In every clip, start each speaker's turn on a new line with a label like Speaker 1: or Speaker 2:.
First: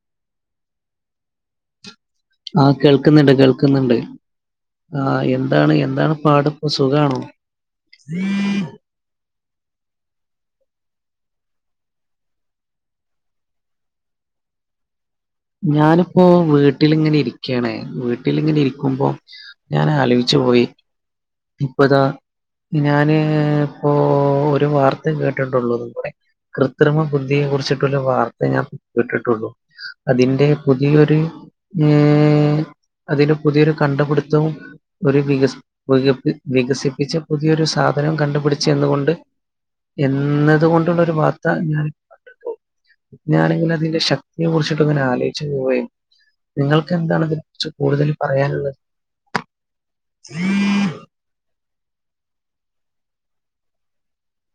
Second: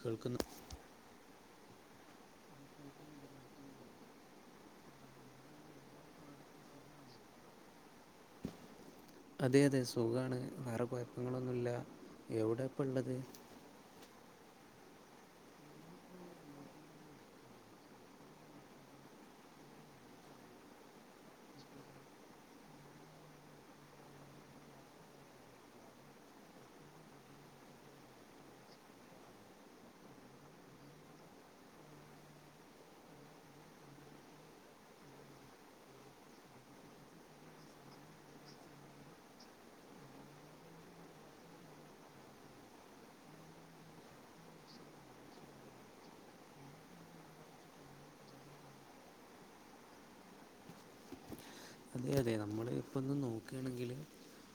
Speaker 1: കേൾക്കുന്നു
Speaker 2: ആ കേൾക്കുന്നുണ്ട് കേൾക്കുന്നുണ്ട് ആ എന്താണ് എന്താണ് പാട് പ്പൊ സുഖണോ?
Speaker 1: അതെ അതെ സുഖാണ് വേറെ കുഴപ്പങ്ങളൊന്നുമല്ല എവിടെ ഇപ്പ ഉള്ളത്
Speaker 2: ഞാനിപ്പോ വീട്ടിലിങ്ങനെ ഇരിക്കയാണ് വീട്ടിലിങ്ങനെ ഇരിക്കുമ്പോ ഞാൻ ആലോചിച് പോയി ഇപ്പതാ ഞാന് ഇപ്പോ ഒരു വാർത്ത കേട്ടിട്ടുള്ളൂ തുകൂടെ കൃത്രിമ ബുദ്ധിയെ കുറിച്ചിട്ടുള്ള വാർത്ത ഞാൻ കേട്ടിട്ടുള്ളു അതിന്റെ പുതിയൊരു ഏ അതിന്റെ പുതിയൊരു കണ്ടുപിടുത്തവും ഒരു വികസ വിക വികസിപ്പിച്ച പുതിയൊരു സാധനം കണ്ടുപിടിച്ചത് കൊണ്ട് എന്നത് കൊണ്ടുള്ള ഒരു വാർത്ത ഞാൻ കണ്ട തോന്നുന്നു പിന്നാണെങ്കിൽ അതിന്റെ ശക്തിയെ കുറിച്ച് [unintelligible] ആലോചിച്ച് പോവുവെ നിങ്ങൾക്ക് എന്താണ് അതിനെ കുറിച്ച് കൂടുതൽ പറയാനുള്ളത് [unintelligible]
Speaker 1: അതെ അതെ നമ്മൾ ഇപ്പൊന്ന് നോക്കുകയാണെങ്കിൽ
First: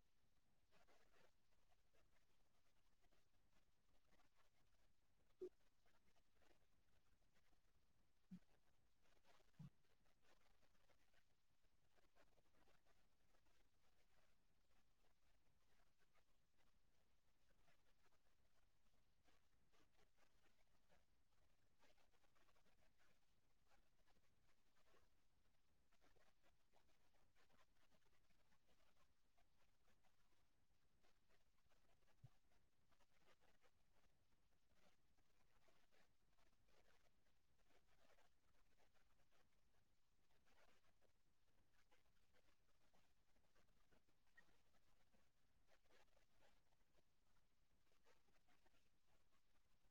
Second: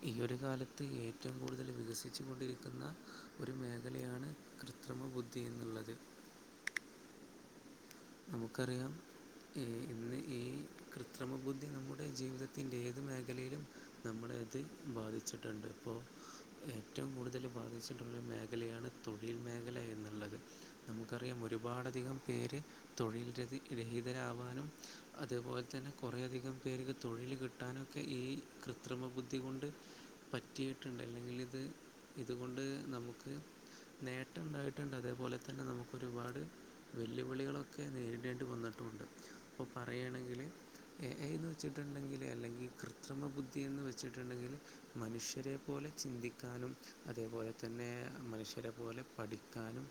Speaker 1: ഈ ഒരു കാലത്ത് ഏറ്റവും കൂടുതൽ വികസിച്ചു കൊണ്ടിരിക്കുന്ന ഒരു മേഖലയാണ് കൃത് കൃത്രിമ ബുദ്ധി എന്നുള്ളത്
Speaker 2: [inaudible]
Speaker 1: നമുക്കറിയാം ഇന്ന് ഈ കൃത്രിമബുദ്ധി നമ്മുടെ ജീവിതത്തിന്റെ ഏത് മേഖലയിലും നമ്മുടെ അത് ബാധിച്ചിട്ടുണ്ട് ഇപ്പോ ഏറ്റവും കൂടുതൽ ബാധിച്ചിട്ടുള്ള മേഖലയാണ് തൊഴിൽ മേഖല എന്നുള്ളത് നമുക്കറിയാം ഒരുപാടധികം പേര് തൊഴിൽ രഹി രഹിതരാവാനും അതെ പോലെ തന്നെ കൊറേയധികം പേര്ക്ക് തൊഴിൽ കിട്ടാനും ഒക്കെ ഈ കൃത്രിമ ബുദ്ധി കൊണ്ട് പറ്റിയിട്ടുണ്ട് അല്ലെങ്കിൽ ഇത് ഇതുകൊണ്ട് നമുക്ക് നേട്ടം ഉണ്ടായിട്ടുണ്ട് അതേപോലെ തന്നെ നമുക്ക് ഒരുപാട് വെല്ലുവിളികളൊക്കെ ഒക്കെ നേരിടേണ്ടി വന്നിട്ടുമുണ്ട് അപ്പോ പറയുകയാണെങ്കിൽ എ ഐ എന്ന് വെച്ചിട്ടുണ്ടെങ്കിൽ അല്ലെങ്കി കൃത്രിമ ബുദ്ധിന്ന് വെച്ചിട്ടുണ്ടെങ്കിൽ മനുഷ്യരെ പോലെ ചിന്തിക്കാനും അതേപോലെ തന്നെ പിന്നെ മനുഷ്യരെ പോലെ പഠിക്കാനും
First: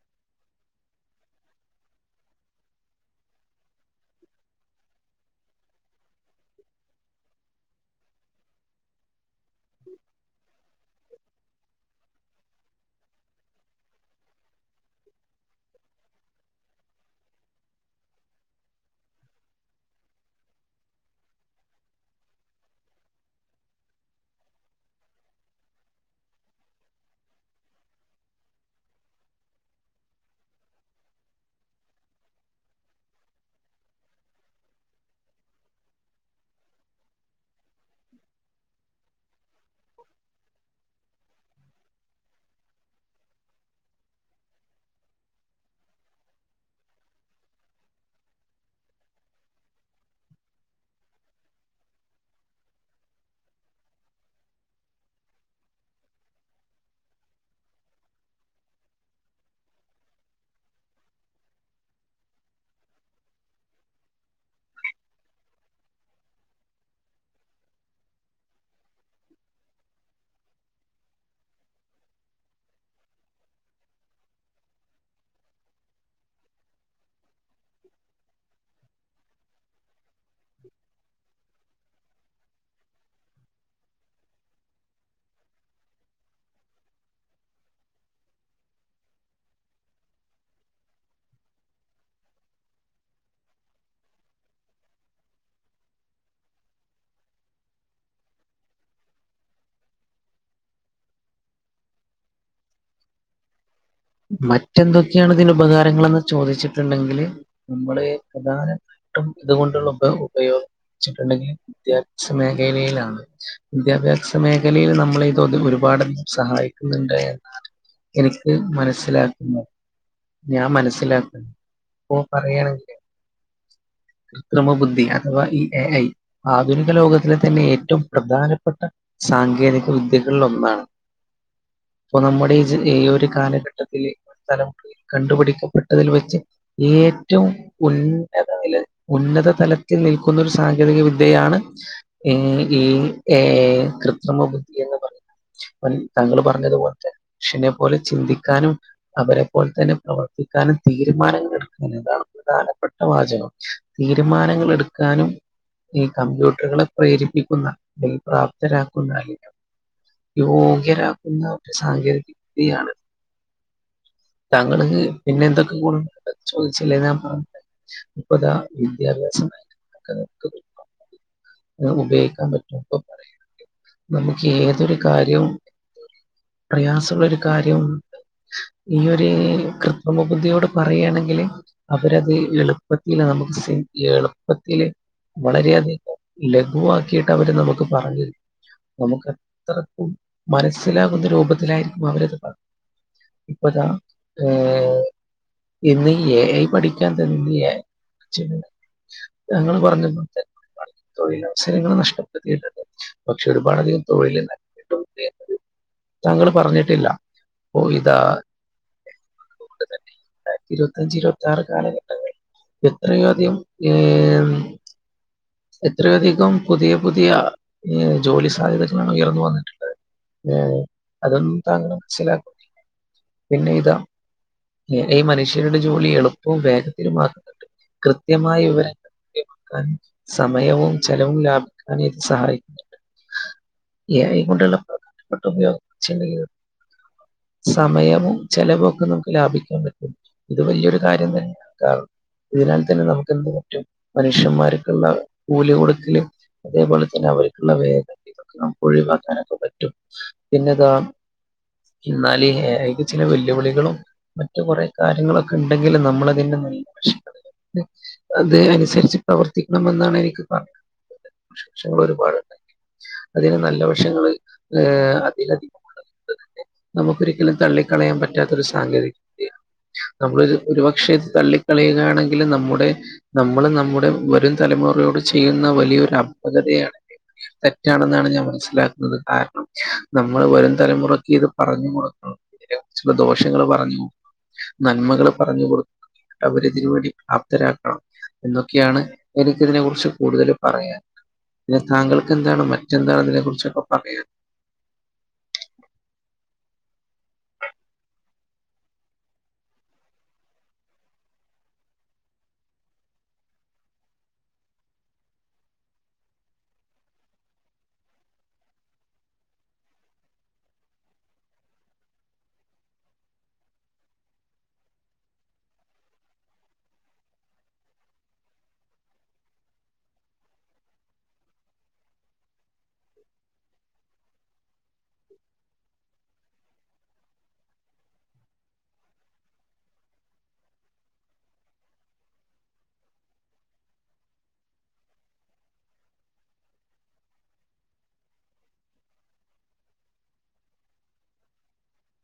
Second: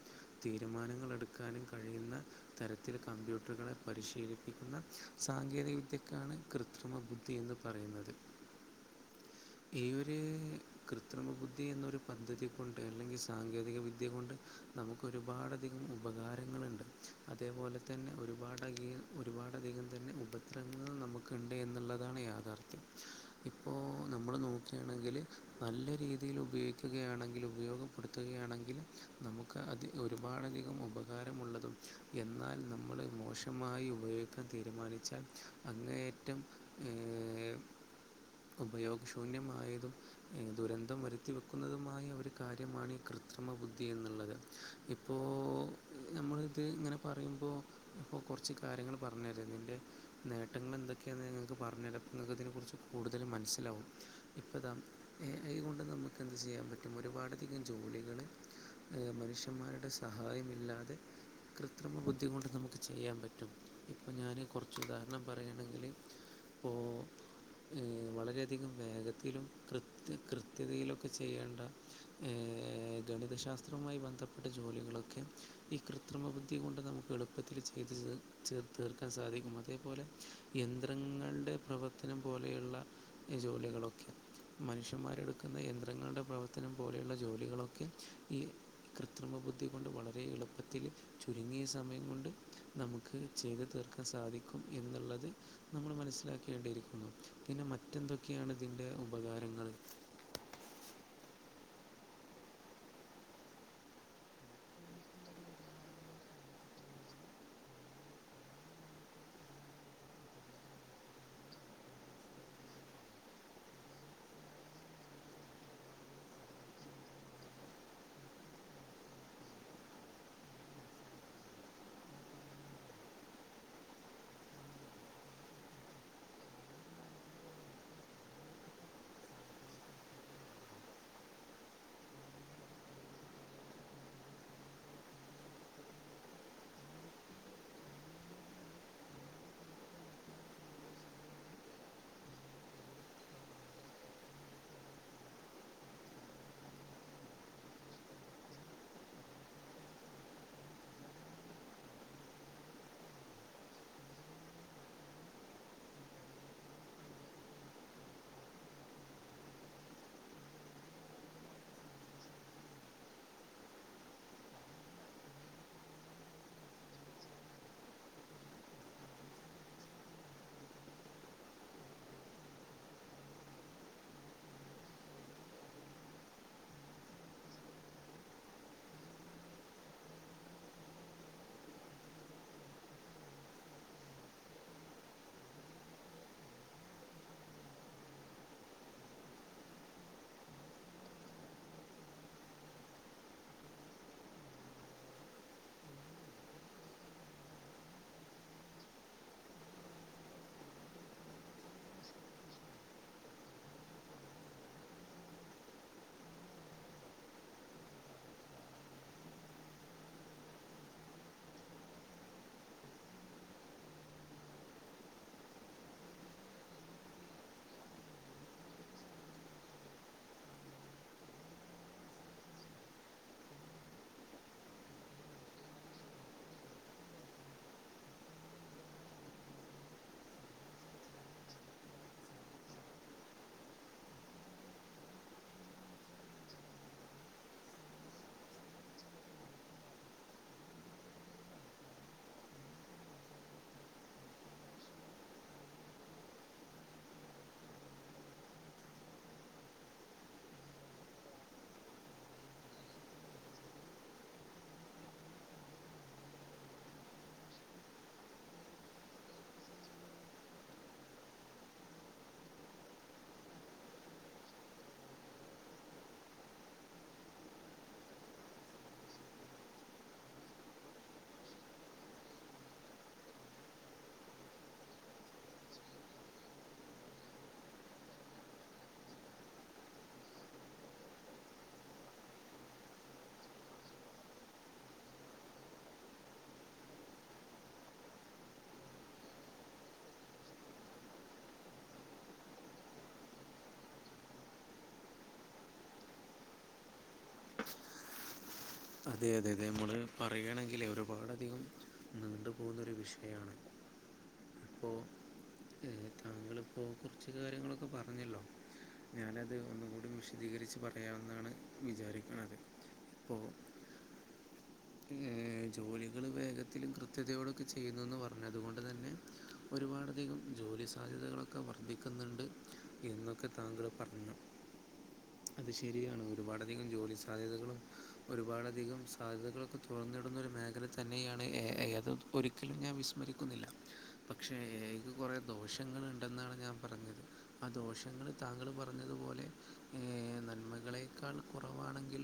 Speaker 1: തീരുമാനങ്ങൾ എടുക്കാനും കഴിയുന്ന തരത്തിൽ കമ്പ്യൂട്ടറുകളെ പരിശീലിപ്പിക്കുന്ന സാങ്കേതിക വിദ്യക്കാണ് കൃത്രിമ ബുദ്ധി എന്ന് പറയുന്നത്
Speaker 2: [inaudible]
Speaker 1: ഈവര് കൃ കൃത്യമ ബുദ്ധി എന്നൊരു പദ്ധതി കൊണ്ട് അല്ലെങ്കിൽ സാങ്കേതിക വിദ്യ കൊണ്ട് നമുക്ക് ഒരുപാടധികം ഉപ
Speaker 2: [inaudible]
Speaker 1: അതേപോലെ തന്നെ ഒരുപാടധികം ഒരുപാടധികം തന്നെ ഉപദ്രങ്ങൾ നമുക്കിണ്ട് എന്നുള്ളതാണ് യാഥാർഥ്യം ഇപ്പോ നമ്മൾ നോക്കുകയാണെങ്കിൽ നല്ല രീതിയിൽ ഉപയോഗിക്കുകയാണ് ആണെങ്കിൽ ഉപയോഗപ്പെടുത്തുകയാണെങ്കിൽ നമുക്ക് അത് ഒരുപാടധികം ഉപകാരമുള്ളതും എന്നാൽ നമ്മൾ മോശമായി ഉപയോഗിക്കാൻ തീരുമാനിച്ചാൽ അങ്ങേയറ്റം
Speaker 2: [inaudible]
Speaker 1: ഉപയോഗശൂന്യമായതും ദുരന്തം വരുത്തി വരുത്തി വെക്കുന്നതുമായ ഒരു കാര്യമാണ് ഈ കൃത്രിമ ബുദ്ധി എന്നുള്ളത് ഇപ്പോ നമ്മൾ ഇത് ഇങ്ങനെ പറയുമ്പോ ഇപ്പോ കുറച്ച് കാര്യങ്ങൾ പറഞ്ഞുതരുന്നുണ്ടെ നേട്ടങ്ങൾ എന്തൊക്കെയാെന്ന് ഞങ്ങൾക്ക് പറഞ്ഞ നിങ്ങൾക്കതിനെ കുറിച്ച് കൂടുതൽ മനസ്സിലാവും ഇപ്പ താ അതൊണ്ട് നമുക്ക് എന്ത് ചെയ്യും ചെയ്യാൻ പറ്റും ഒരുപാടധികം ജോലികൾ മനുഷ്യന്മാരുടെ സഹായമില്ലാതെ കൃത്രിമ ബുദ്ധി കൊണ്ട് നമുക്ക് ചെയ്യാൻ പറ്റും ഇപ്പ ഞാന് കുറച്ച് ഉദാഹരണം പറയാണെങ്കിൽ ഓ വളരെയധികം വേഗത്തിലും കൃത്യ കൃത്യതയിലൊക്കെ ചെയ്യേണ്ട ഗണിതശാസ്ത്രവുമായി ബന്ധപ്പെട്ട ജോലികളൊക്കെ ഈ കൃത്രിമ ബു ബുദ്ധി കൊണ്ട് നമുക്ക് എളുപ്പത്തിൽ ചെയ്ത് ചേർ തീർക്കാൻ സാധിക്കും അതേപോലെ യന്ത്രങ്ങളുടെ പ്രവർത്തനം പോലെയുള്ള ഈ ജോലികളൊക്കെ മനുഷ്യന്മാരെടുക്കുന്ന യന്ത്രങ്ങളുടെ പ്രവർത്തനം പോലെയുള്ള ജോലികളൊക്കെ ഈ കൃത്രിമ ബുദ്ധി കൊണ്ട് വളരെ എളുപ്പത്തില് ചുരുങ്ങിയ സമയം കൊണ്ട് നമുക്ക് ചെയ്ത് തീർക്കാൻ സാധിക്കും എന്നുള്ളത് നമ്മൾ മനസ്സിൽ മനസ്സിലാക്കേണ്ടിയിരിക്കുന്നു പിന്നെ മറ്റെന്തൊക്കെയാണ് ഇതിൻ്റെ ഉപകാരങ്ങള്
Speaker 2: [inaudible] മറ്റെന്തൊക്കെയാണ് ഇതിന് ഉപകാരങ്ങളന്ന് ചോദിച്ചിട്ടുണ്ടെങ്കില് നമ്മള് പ്രധാന ട്ടും ഇത് കൊണ്ടുള്ള ഉപയോഗ, ഉപയോഗിച്ചിട്ടുണ്ടെങ്കി, വിദ്യാ ച്ച മേഖലയിലാണ്. ദ്യ ജാരിച്ച മേഖലയില് നമ്മളെ ഇതോ ഇതൊരുപാട് സഹായിക്കുന്നുണ്ട് എന്നാണ് എനിക്ക് മന സില ഞാൻ മനസ്സിലാ പൊ പറയാണെങ്കിലെ [inaudible] കൃത്രിമ ബുദ്ധി അഥവാ ഈ എ ഐ ആധുനിക ലോകത്തിലെ തന്നെ ഏറ്റവും പ്രധാനപ്പെട്ട- സാങ്കേതിക വിദ്യകളിളൊന്നാണ് ഇപ്പ നമ്മുടെ ഇജ് ഈ ഒരു കാലഘട് [unintelligible] കണ്ടുപിടിക്കപ്പെട്ടതിൽ വെച്ച് ഏറ്റോം ഉന്നത നില ഉന്നത തലത്തിൽ നിൽക്കുന്ന ഒരു സാങ്കേതിക വിദ്യയാണ് ഈ ഏ. എ കൃത്രിമ ബുദ്ധിയെന്ന് പറയ്ന്ന [unintelligible] താങ്കള് പറഞ്ഞതുപോലെത്തെ നുഷ്യനെപോലെ പോലെ ചിന്തിക് കാനും അവരെ പോല് തന്നെ പ്രവർത്തിക്കാനും തീരുമാനങ്ങളെടുക്കാനും അതാണ് പ്രധാനപ്പെട്ട വാചകം തീരുമാനങ്ങള് എട്ക്കാനും ഈ കമ്പ്യൂട്ടറ്കളെ പ്രേരിപ്പിക്കുന്ന ബൽപ്രാപ്തരാക്കുന്ന [unintelligible] യോഗ്യരാക്കുന്ന ഒരു സാങ്കേതിക വിദ്യയാണ് താങ്കള് പിന്നെ പിനെന്തൊക്കെ [unintelligible] ചോയ്ച്ചില്ലേ ഞാ [unintelligible] മുപ്പത വിദ്യാഭ്യാസ [inaudible] ഉപയോക്കാ പറ്റുവൊനിപ്പ പറയ നമുക്കേതൊരു കാര്യവും. പ്രയാസുള്ളൊരു കാര്യം ഈയൊര് കൃത്രിമബുദ്ധിയോട് പറയ്യാണെങ്കില് അവരത് എളുപ്പത്തില് നമുക്ക് ഈ എളുപ്പത്തില് വളരെയധികം ലഘുവാക്കിയിട്ടവര് നമുക്ക് പറഞ്ഞരും. നമുക്കത്രക്കും മനസ്സിലാകുന്ന രൂപത്തിലായ്രിക്കും അവരത് പ ഇപ്പതാ ഏഹ് ഇന്ന് ഈ എ ഐ പഠിക്കാൻ തന്യേ ഞങ്ങള് പറഞ്ഞ [unintelligible] തൊഴിലവസരങ്ങള് നഷ്ടപ്പെടുത്തിയിട്ടുണ്ട് പക്ഷെ ഒരുപാട് ഈ തൊഴ്ലന്നെ [unintelligible] താങ്കള് പറഞ്ഞിട്ടില്ല ഓഹ് ഇതാ ഇരുവത്തഞ്ചിരുവത്തിയാറ് കാലഘട്ടങ്ങൾ എത്രയ അധികം ഏഹ് എത്രയധികം പുതിയ പുതിയ ജോലി സാധ്യതകളാണ് ഉയർന്നു വന്നിട്ടുള്ളത്. ഏഹ് അതൊന്നും താങ്കള് മനസ്സിലാക്കും പിന്നെ ഇതാ ഈ മനുഷ്യരുടെ ജോലി എളുപ്പവും വേഗത്തിലുമാക്കുന്നുണ്ട്. കൃത്യമായ [unintelligible] സമയവും ചെലവും ലാഭിക്കാ ഈ എ ഐ കൊണ്ടുല്ലൊ [unintelligible] സമയവും ചെലവു ഒക്കെ നമുക്ക് ലാഭിക്കാൻ പറ്റും ഇത് വെല്യോരു കാര്യം തന്നെ ക്കാ ഇതിനാത് തന്നെ നമുക്കെന്ത് പറ്റും മനുഷ്യമ്മാര്- [unintelligible] കൂലി കൊടുകള് അതേപോലെ തന്നെ അവര്ക്കുള്ള വേദ്ന ഒഴിവാക്കാനൊക്കെ പറ്റും പിന്നെതാ ഇന്നാല് അയ്ലെ ചെല വെല്ലുവിളികളും മറ്റ് കൊറേ കാര്യങ്ങൾ ഒക്കെ ഇണ്ടെങ്കിലും നമ്മളത്തിന്റെ അതെ അനുസരിച്ച് പ്രവർത്തിക്കണമെന്നാണ് എനിക്ക് പ നിങ്ങ ഒരുപാടുണ്ടെങ്കി അതിന് നല്ല വശങ്ങള് [unintelligible] നമുക്കൊരിക്കലും തള്ളിക്കളയാൻ പറ്റാത്തൊരു സാങ്കേതിക നമ്മൾ ഒരു ഒരുപക്ഷേ ഇത് തള്ളിക്കയുന്നയാണെങ്കിലും നമ്മുടെ നമ്മള് നമ്മുടെ വരും തലമുറയോട് ചെയ്യുന്ന വലിയൊരു അപ്കതയാണ് തെറ്റാണന്നാണ് ഞാൻ മനസ്സിലാക്കുന്നത് കാര്ണം നമ്മള് വരും തലമുറക്ക് ഇത് പറഞ്ഞു കൊടുക് ഇതിനെ കുറ്ച്ചുള്ള ദോഷങ്ങള് പറഞ്ഞു. നന്മകള് പറഞ്ഞു കൊടു അവരെ ഇതിനുവേണ്ടി പ്രാപ്തരാക്കണം എന്നൊക്കെയാണ് എനിക്കിതിനെ കുറ്ച്ച് കൂടുതലും പിന്നെ താങ്കൾക്കെന്താണ് മറ്റ് എന്താണ് ഇതിനെ കുറിച് പറയാൻ ഉള്ളത് [unintelligible]
Speaker 1: അതെ അതെ അതെ മ്മള് പറയാണെങ്കിൽ ഒരുപാടധികം നീണ്ടുപോവുന്ന ഒരു വിഷയമാണ്.
Speaker 2: [inaudible]
Speaker 1: അപ്പോ ഉം താങ്കളിപ്പോ കുറച്ച് കാര്യങ്ങളൊക്കെ പറഞ്ഞല്ലോ ഞാനത് ഒന്നുകൂടി വിശദീകരിച്ച് പറയാമെന്നാണ് വിചാരിക്ക്ണത് അപ്പോ ഏ ജോലികള് വേഗത്തിലും കൃത്യതയോടൊക്കെ ചെയ്യുന്നൂന്ന് പറഞ്ഞതുകൊണ്ട് തന്നെ ഒരു പാട്ധികം ജോലി സാധ്യതകളൊക്കെ വർദ്ധിക്കുന്നുണ്ട് എന്നൊക്കെ താങ്കൾ പറഞ്ഞു
Speaker 2: [inaudible]
Speaker 1: അത് ശരിയാണ് ഒരുപാടധികം ജോലി സാധ്യതകളും ഒരുപാടധികം സാധ്യതകളും തൊറന്നിടുന്നൊരു മേഖല തന്നെയാണ് എ ഐ അത് ഒരിക്കലും ഞാൻ വിസ്മരിക്കുന്നില്ല പക്ഷേ എ ഐക്ക് കുറേ ദോഷങ്ങളൾ ഉണ്ടെന്നാണ് ഞാൻ പറഞ്ഞത് ആ ദോഷങ്ങളു താങ്കൾ പറഞ്ഞതുപോലെ ഏ നന്മകളെക്കാൾ കുറവാണെങ്കിൽ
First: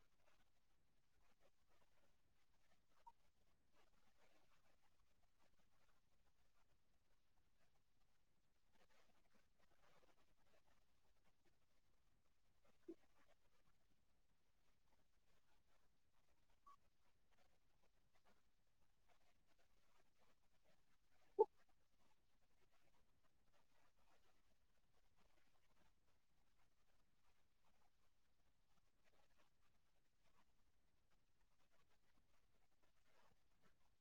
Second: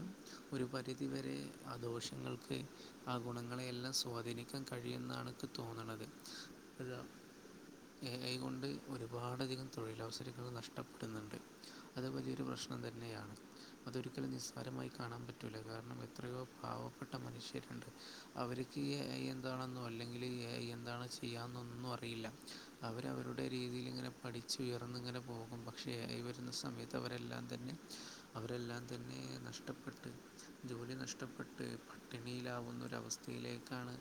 Speaker 1: ഒരു പരിധിവരെ ആ ദോഷങ്ങൾ ഓക്കെ ആ ഗുണങ്ങളെയെല്ലാം സ്വാധീനിക്കാൻ കഴിയുന്നാണ് ഇക്ക് തോന്നണത് എ ഐ കൊണ്ട് ഒരു പാട്ധികം തൊഴിലവസരങ്ങൾ നഷ്ടപ്പെടുന്നുണ്ട് അത് വലിയൊരു പ്രശ്ന ഭക്ഷണം തന്നെയാണ് അതൊരിക്കലും നിസ്സാരമായി കാണാൻ പറ്റില്ല കാരണം എത്രയോ പാവപ്പെട്ട മനുഷ്യരുണ്ട് അവരിക്കീയെ എന്താണെന്നോ അല്ലെങ്കിൽ എന്താണ് ചെയ്യാനൊന്നും അറിയില്ല ഇല്ല അവരവരുടെ രീതിയിലിങ്ങനെ പഠിച്ചുയർന്നിങ്ങനെ പോകും പക്ഷെ എ ഐ വരുന്ന സമയത്തെ അവർ എല്ലാം തന്നെ അവരെല്ലാം തന്നെ നഷ്ടപ്പെട്ടെ ജോലി നഷ്ടപ്പെട്ടെ പട്ടിണിയിലാവുന്നൊരവസ്ഥയിലേക്കാണ്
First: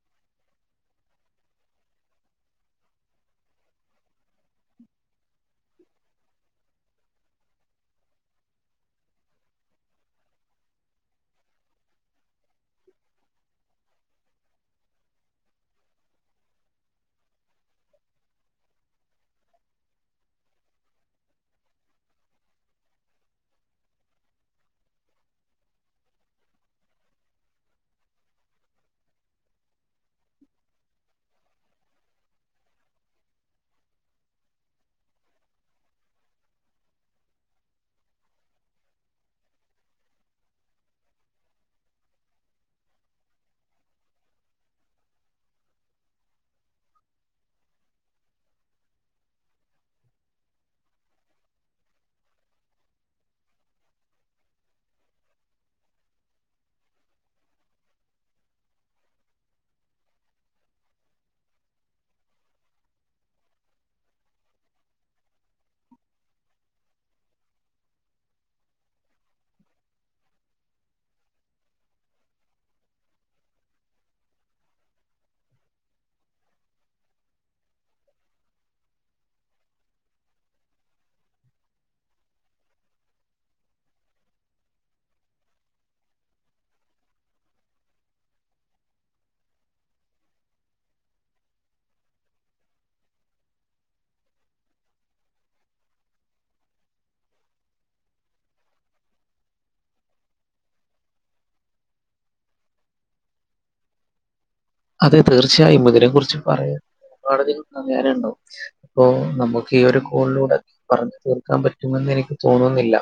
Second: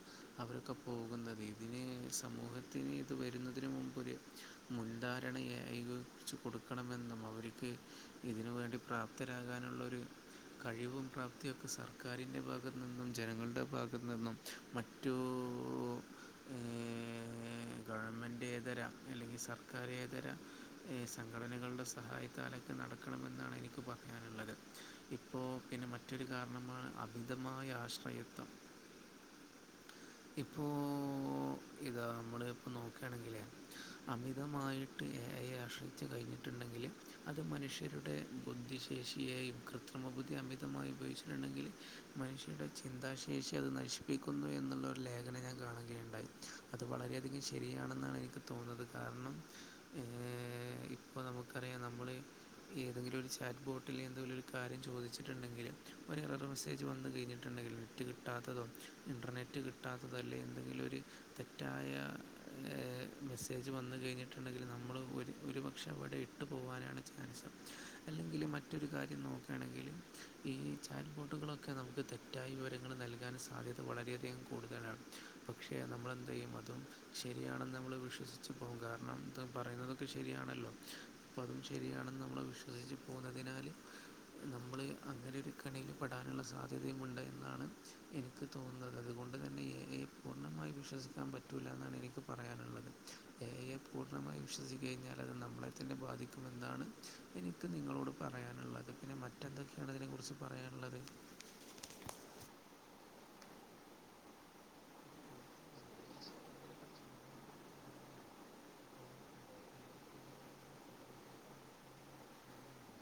Speaker 1: അവരൊക്കെ പോകുന്നത് ഇതിനെ സമൂഹത്തിന് ഇതു വരുന്നതിന് മുമ്പൊരു മുൻധാരണയായിതെ കുറിച്ച് കൊടുക്കണമെന്നും അവർക്ക് ഇതിനുവേണ്ടി പ്രാപ്തരാകാനുള്ളൊരു കഴിവും പ്രാപ്തിയൊക്കെ സർക്കാരിന്റെ ഭാഗ ഭാഗത്ത് നിന്നും ജനങ്ങളുടെ ഭാഗത്ത് നിന്നും മറ്റു ഏ ഗവൺമെൻറ് എതിരാ അല്ലെങ്കിൽ സർക്കാരെ എതിരാ ഈ സംഘടനകളുടെ സഹായത്താലെ നടക്കണമെന്നാണ് എനിക്ക് പറയാനുള്ളത് ഇപ്പോ പിന്നെ മറ്റൊരു കാരണമാണ് അത് മിതമായ ആശ്രയത്വം
Speaker 2: [inaudible]
Speaker 1: ഇപ്പോ ഇതാ നമ്മളിപ്പോ നോക്കയാണെങ്കിലേ അമിതമായിട്ടീ എ ഐ ആശ്രയിച്ച് കഴിഞ്ഞിട്ടുണ്ടെങ്കിൽ അത് മനുഷ്യരുടെ ബുദ്ധിശേഷിയെയും കൃത്രിമ അമിതമായി ഉപയോഗിച്ചിട്ടുണ്ടെങ്കിൽ മനുഷ്യന്റെ ചിന്താശേഷി അത് നശിപ്പിക്കുന്നു എന്നുള്ളൊരു ലേഖനം ഞാൻ കാണുകയുണ്ടായി അത് വളരെ ധികം ശരിയാണെന്നാണ് എനിക്ക് തോന്നുന്നത് കാരണം ഏ ഇപ്പ നമുക്കറിയാം നമ്മളെ ഏതെങ്കിലും ഒരു ചാറ്റ് ബോട്ടിലെന്നൊരു കാര്യം ചോദിച്ചിട്ടുണ്ടെങ്കിലും ഒരറുവാസെ വന്നു കഴിഞ്ഞിട്ടുണ്ടെങ്കിൽ നെറ്റു കിട്ടാത്തതോ ഇന്റർനെറ്റ് കിട്ടാത്തതോ അല്ലേ എന്തെങ്കിലൊരു തെറ്റ മയ എ മെസ്സേജു വന്നു കഴിഞ്ഞിട്ടുണ്ടെങ്കിൽ നമ്മളു ഒരു പക്ഷെ അവിടെ ഇട്ട് പോകാൻ ചാൻസുണ്ടെ അല്ലെങ്കിലു മറ്റൊരു കാര്യം നോക്കയാണെങ്കിലെ ഈ ചാറ്റ് ബോട്ടുകളൊക് ഒക്കെ നമുക്ക് തെറ്റായ വിവരങ്ങൾ നൽകാൻ സാധ്യത വളരെയധികം കൂടുതലാണ് പക്ഷേ നമ്മളെന്ത് ചെയ്യും അതും ശരിയാണെന്ന് നമ്മൾ വിശ്വസിച്ച് പോകും കാരണം ഇത് പറയുന്നതൊക്കെ ശരിയാണല്ലോ അപ്പോൾ അതും ശരിയാണെന്ന് നമ്മൾ വിശ്വസിച്ച് പോന്നതിനാലെ നമ്മളെ അങ്ങനൊരു കണിയിൽ പെടാൻ സാധ്യതയുമുണ്ട് എന്നാണ് എനിക്ക് തോന്നുന്നത് അതുകൊണ്ട് തന്നെ എ ഐ യെ പൂർണ്ണമായി വിശ്വസിക്കാ പറ്റൂല്ലന്നാണ് എനിക്ക് പറയാനുള്ളത് എ ഐ യെ പൂർണ്ണമായി വിശ്വസിച്ചു കഴിഞ്ഞാൽ അത് നമ്മളെ തന്നെ ബാധിക്കും എന്താണ് എനിക്ക് നിങ്ങളോട് പറയാനുള്ളത് പിന്നെ മറ്റെന്തൊക്കെയാണ് ഇതിനെക്കുറിച്ച് പറയാനുള്ളത്
Speaker 2: അതെ തീർച്ചയായും ഇതിനെ കുറിച്ച് പറയാ ഒരുപാട് അധികം പറയാനുണ്ടാകും ഉണ്ടാവും അപ്പോ നമുക്ക് ഈ ഒരു കോളിലൂടെ പറഞ്ഞു തീർക്കാൻ പറ്റുമെന്ന് എനിക്ക് തോന്നുന്നില്ല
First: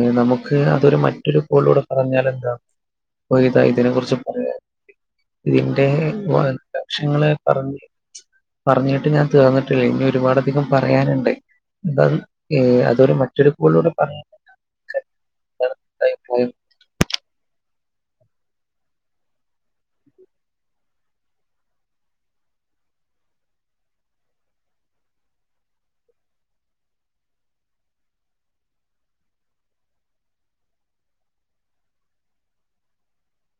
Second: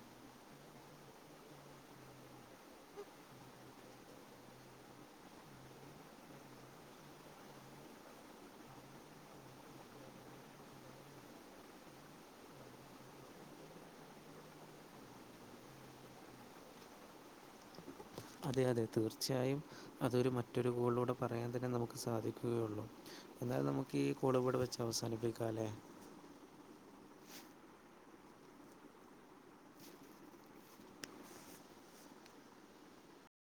Speaker 2: ഏ നമുക്ക് അതൊരു മറ്റൊരു കോളിലൂടെ പറഞ്ഞാൽ എന്താ [unintelligible] ഇതിനെ കുറിച്ച് പറ വഷങ്ങള് പറഞ്ഞഞ് [unintelligible] പറഞ്ഞിട്ടെ ഞാൻ തീർന്നിട്ടില്ല ഇനി ഒരുപാടധികം പറയാനുണ്ട് എന്താ ഏ അതൊരു മറ്റൊരു കോളിലൂടെ പറഞ്ഞ [unintelligible] പ്പോയി
Speaker 1: അതെ അതെ തീർച്ചയായും അതൊരു മറ്റൊരു കോളിലൂടെ പറയാൻ തന്നെ നമുക്ക് സാധിക്കുകയുള്ളു എന്നായാലും നമുക്ക് ഈ കോളിവിടെ വെച്ച് അവസാനിപ്പിക്കാം അല്ലേ
Speaker 2: [inaudible]